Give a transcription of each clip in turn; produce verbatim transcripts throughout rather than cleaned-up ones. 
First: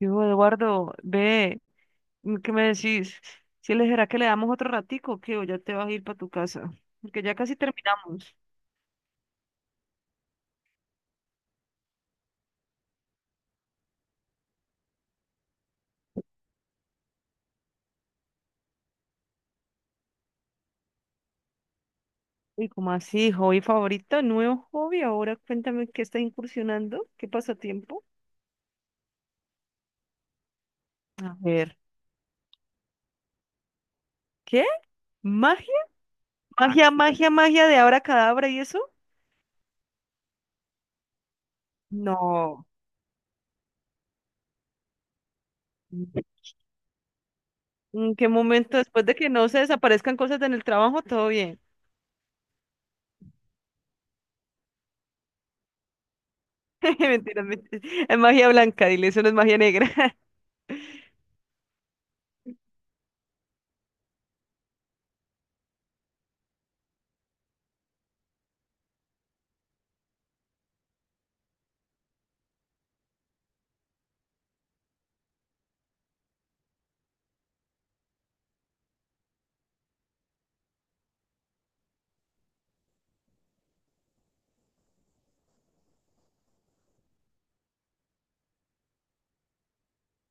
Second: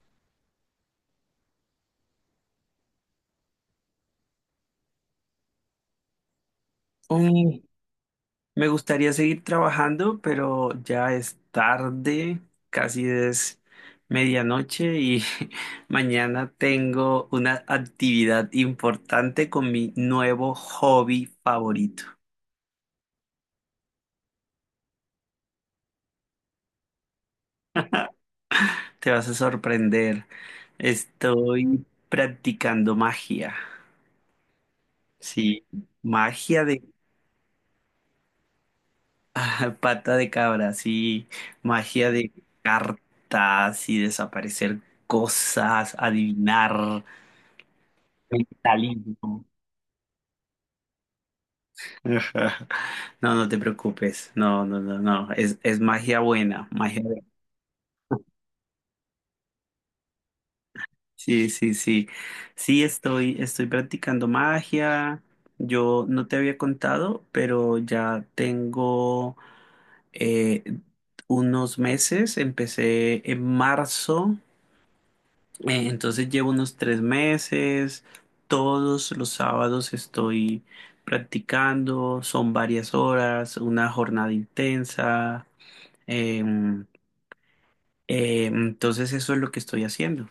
Digo, Eduardo, ve, mm, ¿qué me decís? Si le será que le damos otro ratico, o que o ya te vas a ir para tu casa, porque ya casi Uy, terminamos. me gustaría seguir trabajando, pero ya es tarde, casi es medianoche y mañana tengo una actividad importante con mi nuevo hobby favorito. Y como así, hobby favorito, nuevo hobby, ahora cuéntame qué está incursionando, qué pasatiempo. Te vas a sorprender. A ver, Estoy practicando magia. ¿qué? ¿Magia? Sí, magia de ¿Magia, magia, magia de abra cadabra y eso? pata de cabra, sí, magia de No. cartas y desaparecer cosas, adivinar. ¿En qué momento después de que Mentalismo. no se desaparezcan cosas en el trabajo, todo bien? Ajá. No, no te preocupes. No, no, no, no. Es, es magia buena, magia buena. Mentiras, mentiras. Es magia blanca, dile, eso no es magia negra. Sí, sí, sí. Sí, estoy, estoy practicando magia. Yo no te había contado, pero ya tengo eh, unos meses. Empecé en marzo, eh, entonces llevo unos tres meses. Todos los sábados estoy practicando. Son varias horas, una jornada intensa. Eh, Eh, entonces eso es lo que estoy haciendo.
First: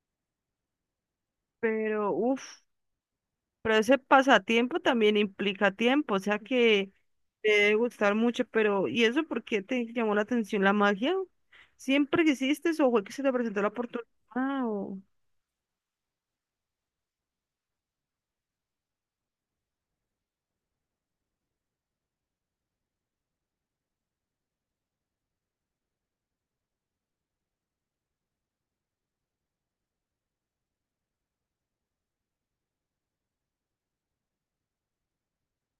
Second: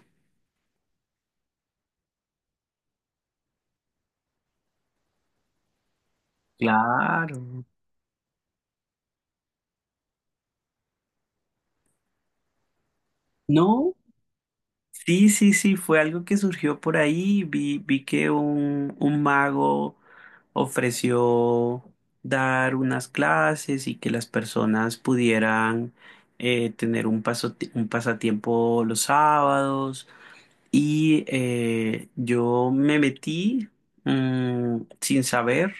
Pero, uff. Pero ese pasatiempo también implica tiempo, o sea que te Claro. debe gustar mucho, pero ¿y eso por qué te llamó la atención la magia? ¿Siempre quisiste o fue que se te presentó la No, oportunidad? O, sí, sí, sí, fue algo que surgió por ahí. Vi, vi que un, un mago ofreció dar unas clases y que las personas pudieran eh, tener un paso, un pasatiempo los sábados. Y eh, yo me metí mm, sin saber,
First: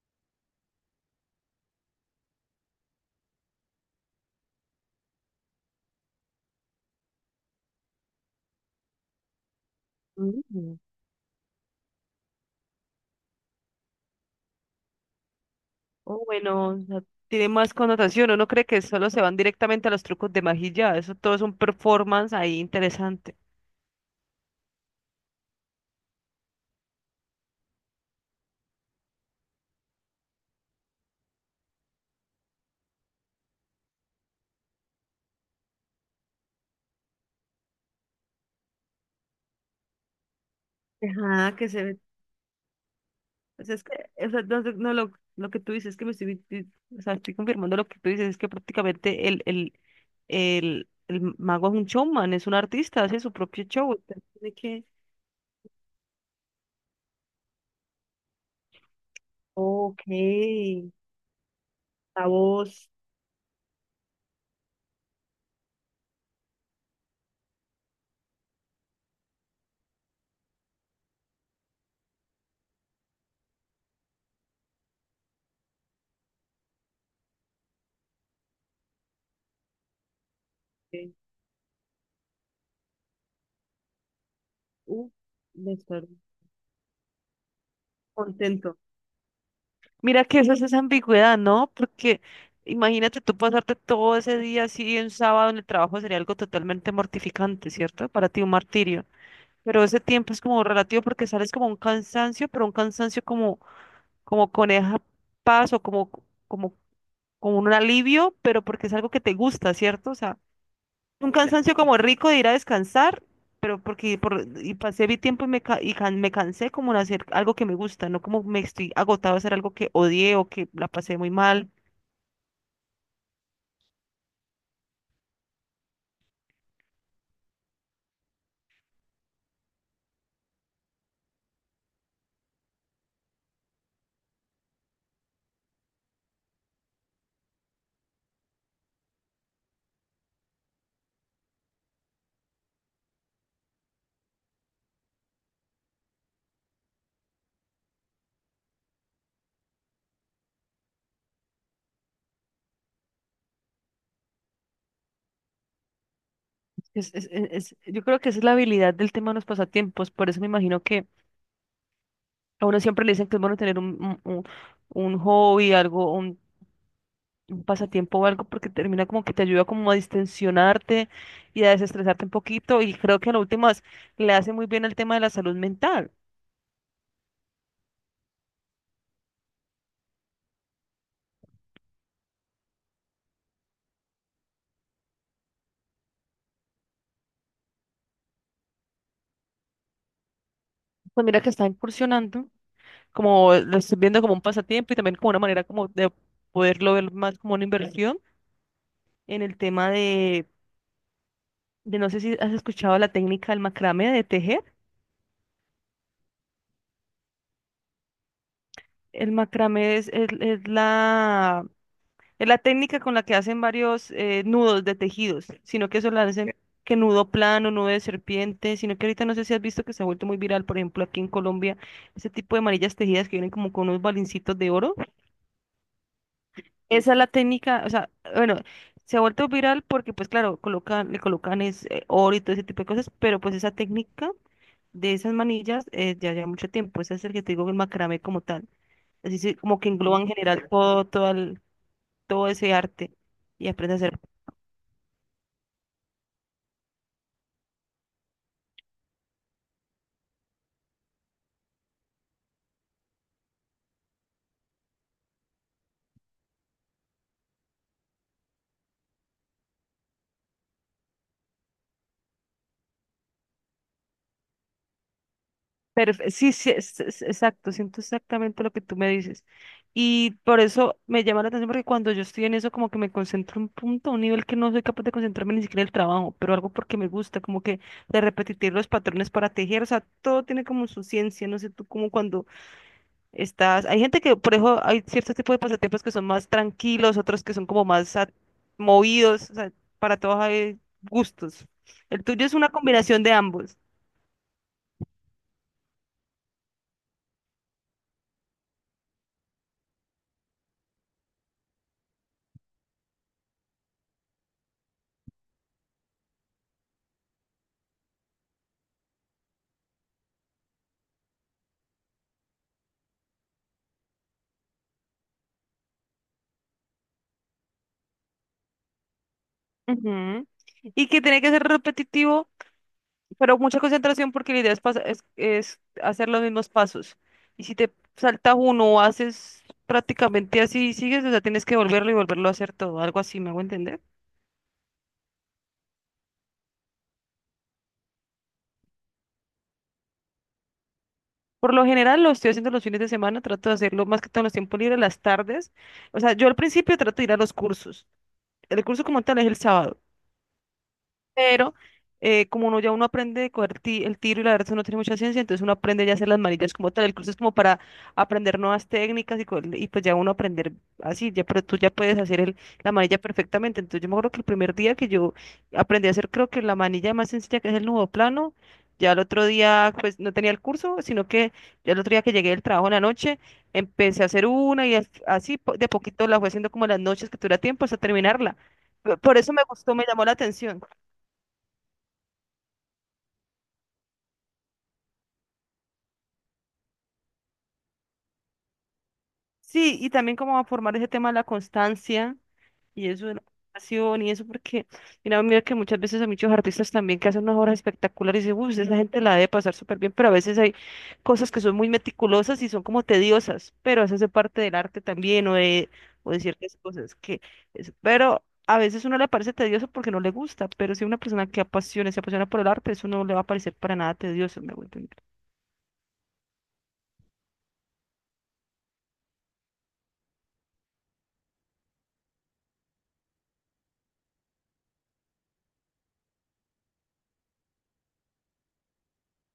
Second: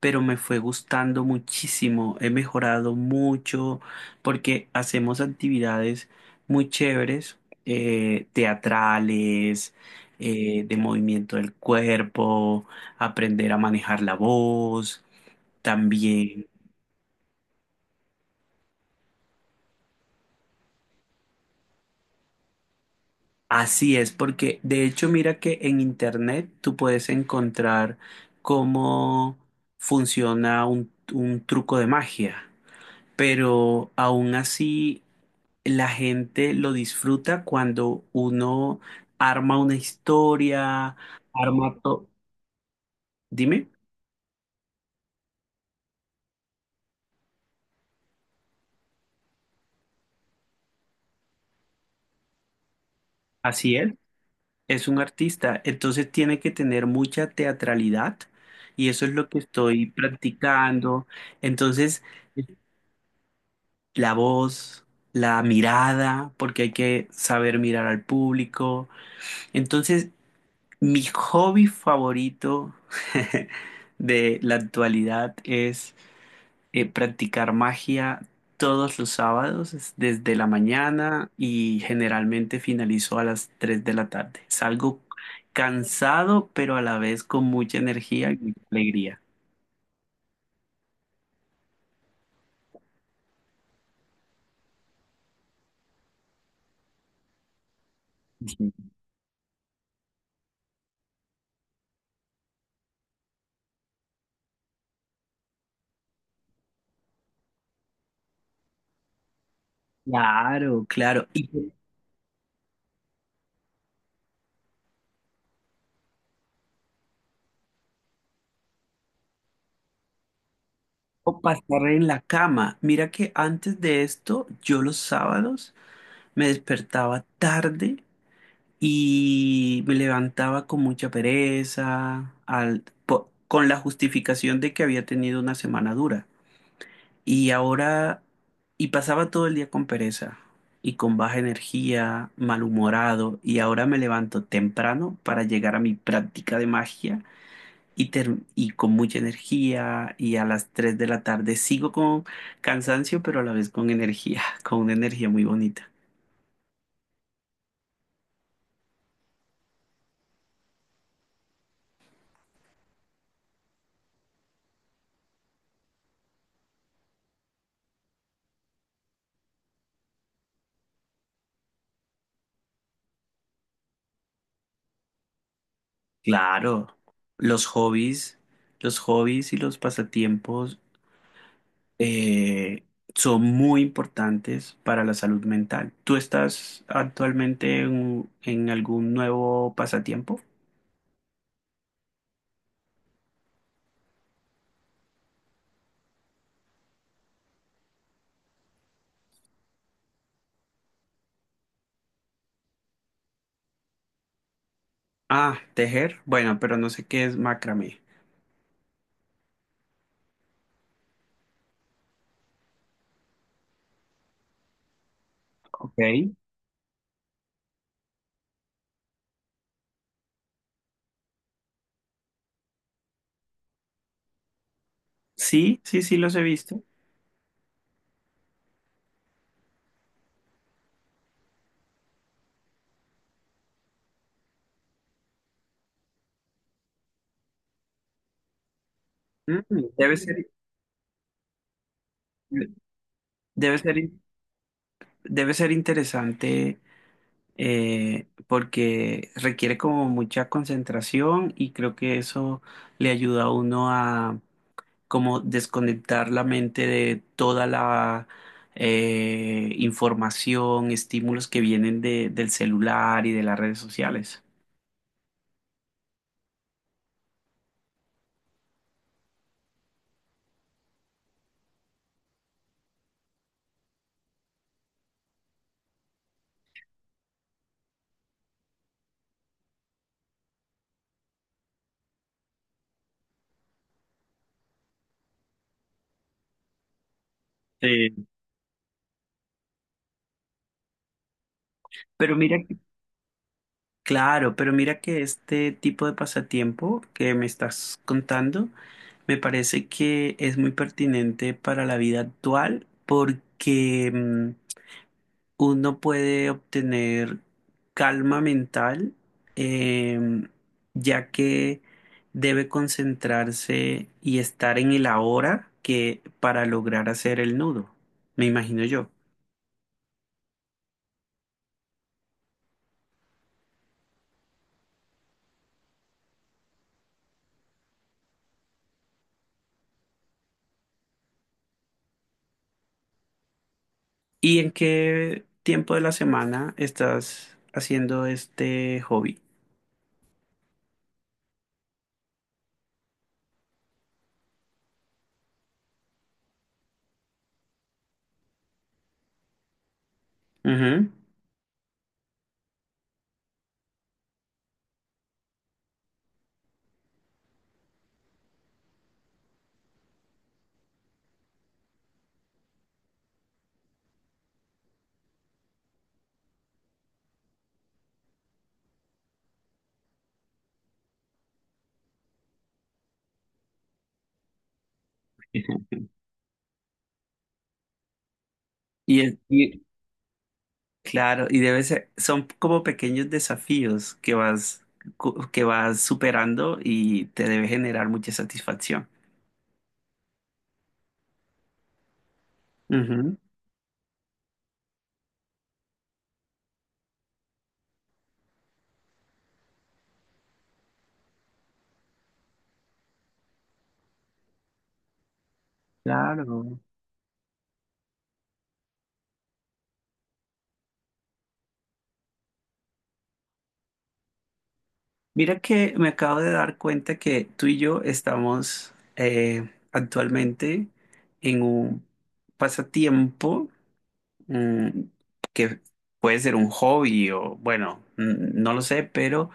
pero me fue gustando muchísimo, he mejorado mucho porque hacemos actividades muy chéveres, eh, teatrales, eh, de mm, movimiento del cuerpo, aprender a manejar la voz, o también. bueno, o sea, tiene más connotación, uno cree que solo se van directamente a los trucos de magia, y ya, eso todo es un performance ahí interesante. Así es, porque de hecho mira que en internet tú puedes encontrar cómo funciona un un truco de magia, pero aún así la gente lo disfruta cuando uno arma una historia, Ajá, que arma se... todo. Dime, Pues es que, o sea, no, no, lo, lo que tú dices es que me estoy, di- o sea, estoy confirmando lo que tú dices, es que prácticamente el, el, el, el mago es un showman, es un artista, hace su propio así show. él Entonces tiene que... es un artista, entonces tiene que tener mucha teatralidad y eso es lo que estoy Ok, practicando. Entonces, la voz. la voz, la mirada, porque hay que saber mirar al público. Entonces, mi hobby favorito de la actualidad es eh, practicar magia todos los sábados, es desde la Ok. mañana y generalmente finalizo a las tres de la tarde. Salgo Uh, de estar cansado, pero a la vez con mucha energía y mucha contento. alegría. Mira que eso es esa ambigüedad, ¿no? Porque imagínate tú pasarte todo ese día así un sábado en el trabajo sería algo totalmente mortificante, ¿cierto? Para ti un Sí. martirio. Pero ese tiempo es como relativo porque sales como un cansancio, pero un cansancio como, como coneja paz o como, como, como un alivio, pero porque es algo que te gusta, ¿cierto? O sea, Claro, claro. un Y cansancio como rico de ir a descansar, pero porque por, y pasé mi tiempo y, me, ca- y can- me cansé como de hacer algo que me gusta, no como me estoy agotado a hacer algo que odié o que la pasé muy puedo mal. pasar en la cama. Mira que antes de esto, yo los sábados me despertaba tarde y me levantaba con mucha pereza, al, po- con la justificación de que había tenido una semana dura. Y ahora, y pasaba todo el día con pereza y con baja energía, malhumorado, y ahora me levanto temprano para llegar a mi práctica de magia y, ter- y con mucha energía, y a las tres de la tarde sigo con cansancio, pero a la vez con energía, con una energía muy bonita. Es, es- es- es- yo creo que esa es la habilidad del tema de los pasatiempos, por eso me imagino que a uno siempre le dicen que es bueno tener un, un- un- un hobby, algo, un un pasatiempo o algo porque termina como que te ayuda como a distensionarte y a desestresarte un poquito y creo que en últimas le hace muy bien el tema de la salud mental. Claro, los hobbies, los hobbies y los pasatiempos eh, son muy importantes para la salud mental. ¿Tú estás actualmente en, en algún nuevo pasatiempo? Pues mira que está incursionando, como lo estoy viendo como un pasatiempo y también como una manera como de poderlo ver más como una inversión en el tema de, de no sé si has escuchado la técnica del macramé de tejer. Ah, tejer. Bueno, pero no sé qué es macramé. El macramé es, es es la... Es la técnica con la que hacen varios eh, nudos de tejidos, sino que eso lo Ok. hacen que nudo plano, nudo de serpiente, sino que ahorita no sé si has visto que se ha vuelto muy viral, por ejemplo, aquí en Colombia, ese tipo de manillas tejidas que vienen como con unos balincitos de oro. Sí, sí, sí los he visto. Esa es la técnica, o sea, bueno, se ha vuelto viral porque pues claro, colocan, le colocan es, eh, oro y todo ese tipo de cosas, pero pues esa técnica de esas manillas eh, ya lleva mucho tiempo, ese es el que te digo, el macramé como tal, así se- como Mm, que debe engloba en ser, general todo, todo, el- todo ese arte y debe ser, aprendes a hacer... debe ser interesante, eh, porque requiere como mucha concentración y creo que eso le ayuda a uno a como desconectar la mente de toda la eh, información, estímulos que vienen de- del celular y de las redes sociales. Perfe- sí, sí, es- es- exacto, siento exactamente lo que tú me dices. Y por eso me llama la atención porque cuando yo estoy en eso como que me concentro un punto, a un nivel que no soy capaz de concentrarme ni siquiera en el trabajo, pero algo porque me gusta, como que de repetir los patrones para tejer, o sea, todo tiene como su ciencia, no sé tú como cuando estás, hay gente que, por eso hay ciertos tipos de pasatiempos que son más tranquilos, otros que son como más Sí, a- movidos, o sea, para todos hay gustos. El pero tuyo es mira, una que- combinación de ambos. claro, pero mira que este tipo de pasatiempo que me estás contando me parece que es muy pertinente para la vida actual porque mm, uno puede obtener calma mental, em, ya que debe concentrarse y estar en el ahora que para lograr hacer el nudo, me imagino yo. Ujú. Y que tiene que ser repetitivo, pero mucha concentración porque la idea es, pas- es, es hacer los mismos pasos. Y si te saltas uno o haces prácticamente así y sigues, o sea, tienes que volverlo y volverlo a hacer todo, algo así, ¿me hago entender? ¿Y en qué tiempo de la semana estás haciendo este hobby? Por lo general lo estoy haciendo los fines de semana, trato de hacerlo más que todo en los tiempos libres, las tardes. O sea, yo al principio trato de ir a los cursos. El curso como tal es el sábado. Ujú. Pero eh, como uno ya uno aprende de coger ti- el tiro y la verdad uno tiene mucha ciencia, entonces uno aprende ya a hacer las manillas como tal, el curso es como para aprender nuevas técnicas y, co- y pues ya uno aprender así, ya, pero tú ya puedes hacer el, la manilla perfectamente, entonces yo me acuerdo que el primer día que yo aprendí a hacer creo que la manilla más sencilla que es el nudo plano, ya el otro día pues no tenía el curso, sino que ya el otro día que llegué del trabajo en la noche, empecé a hacer una y as- así po- de poquito la fue haciendo como en las noches que tuviera tiempo hasta terminarla. Por Y, es- por eso me y- gustó, me llamó la atención. claro, y debe ser, son como pequeños desafíos que vas, cu- que vas superando y te debe generar mucha satisfacción. Sí, y también como a formar ese tema de la constancia y eso de Ujú, la pasión y eso, porque mira, mira que muchas veces hay muchos artistas también que hacen unas obras espectaculares y dicen, uy, esa gente la debe pasar súper bien, pero a veces hay cosas que son muy meticulosas y son como tediosas, pero eso hace parte del arte también o de, o de ciertas claro. cosas que, es- pero a veces uno le parece tedioso porque no le gusta, pero si una persona que apasiona, se apasiona por el arte, eso no le va a parecer para nada tedioso, me voy a entender. Mira que me acabo de dar cuenta que tú y yo estamos eh, actualmente en un pasatiempo mm, que puede ser un hobby o bueno, mm, no lo sé, pero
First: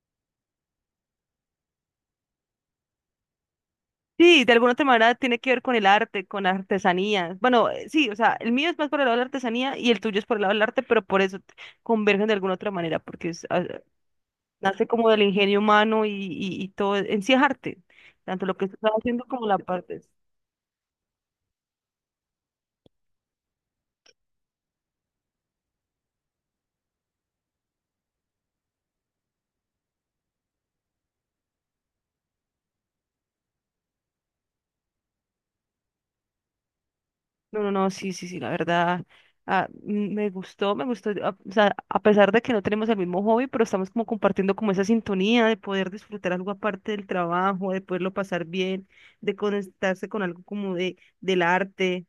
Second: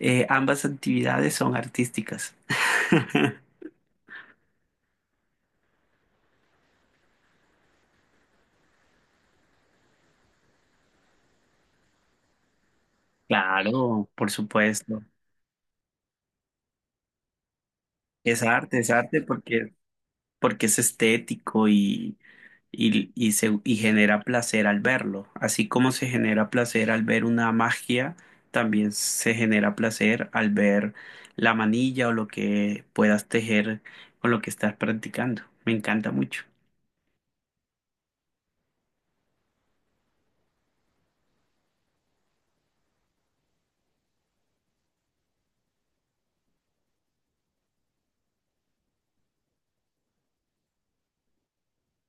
eh, ambas actividades son artísticas. Sí, de alguna otra manera tiene que ver con el arte, con la artesanía. Bueno, eh, sí, o sea, el mío es más por el lado de la artesanía y el tuyo es por el lado del arte, pero por eso t- convergen de alguna otra manera, porque es, ah, eh, Claro, por nace supuesto. como del ingenio humano y, y, y todo, en sí es arte, Es tanto lo que tú arte, es estás arte haciendo como la porque, parte. porque es estético y y, y, se, y genera placer al verlo. Así como se genera placer al ver una magia, también se genera placer al ver la manilla o lo que puedas tejer con lo que estás practicando. Me encanta mucho. No, no, no, sí, sí, sí, la verdad, ah, mm, me gustó, me gustó, a- o sea, a pesar de que no tenemos el mismo hobby, pero estamos como compartiendo como esa sintonía de poder disfrutar algo aparte del trabajo, de poderlo pasar bien, de conectarse con algo como de, del arte,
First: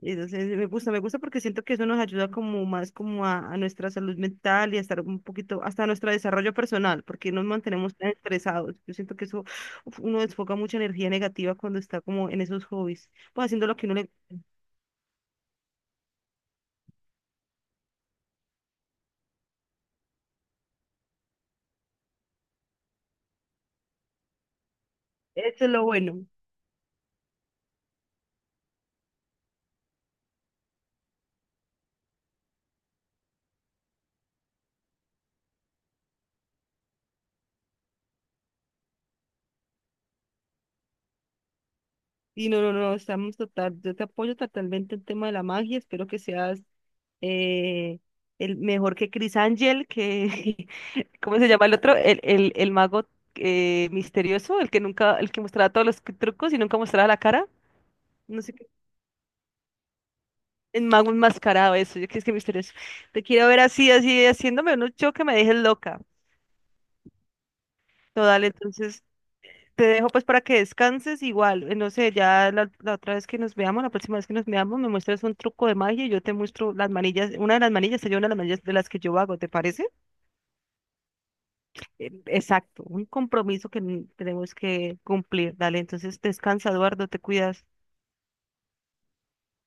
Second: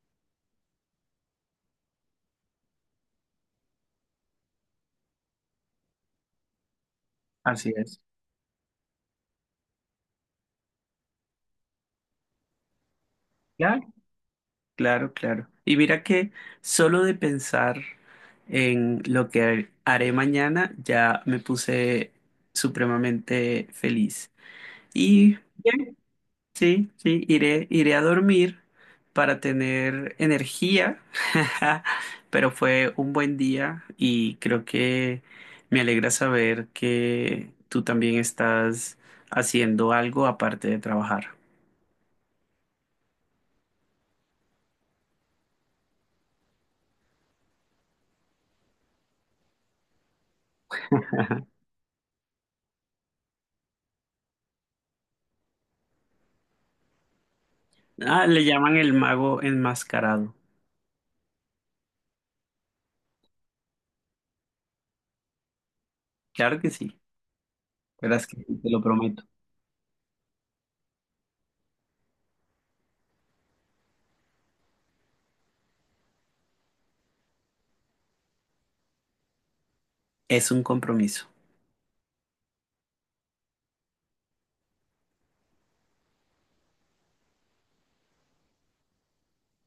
entonces me gusta, me gusta porque siento que eso nos ayuda como más como a, a nuestra salud mental y a estar un poquito, hasta a nuestro desarrollo personal, porque nos Así mantenemos es. tan estresados, yo siento que eso, uf, uno desfoca mucha energía negativa cuando está como en esos hobbies pues haciendo lo que Claro, uno le... claro, claro. Y mira que solo de pensar en lo que haré mañana ya me puse supremamente feliz. Y Eso es lo bien, bueno. sí, sí, iré, iré a dormir para tener energía, pero fue un buen día y creo que me alegra saber que tú también estás haciendo algo aparte de trabajar. Y no, no, no, estamos total, yo te apoyo totalmente el tema de la magia, espero que seas eh, el mejor que Chris Angel, que, ¿cómo se llama el otro? El, el, el mago eh, misterioso, el que nunca, el que mostraba todos los trucos y nunca mostraba la cara, Ah, no le sé qué, llaman el mago enmascarado. el mago enmascarado, eso, yo que es que misterioso. Te quiero ver así, así, haciéndome un show que me dejes loca, Claro que sí, verás que total, sí, te lo entonces... prometo. Te dejo pues para que descanses igual. eh, No sé, ya la, la otra vez que nos veamos, la próxima vez que nos veamos, me muestras un truco de magia y yo te muestro las manillas, una de las manillas, sería una de las manillas de las que yo hago, ¿te parece? Es un compromiso. Eh, Exacto, un compromiso que n- tenemos que cumplir. Dale, entonces descansa, Eduardo, te cuidas.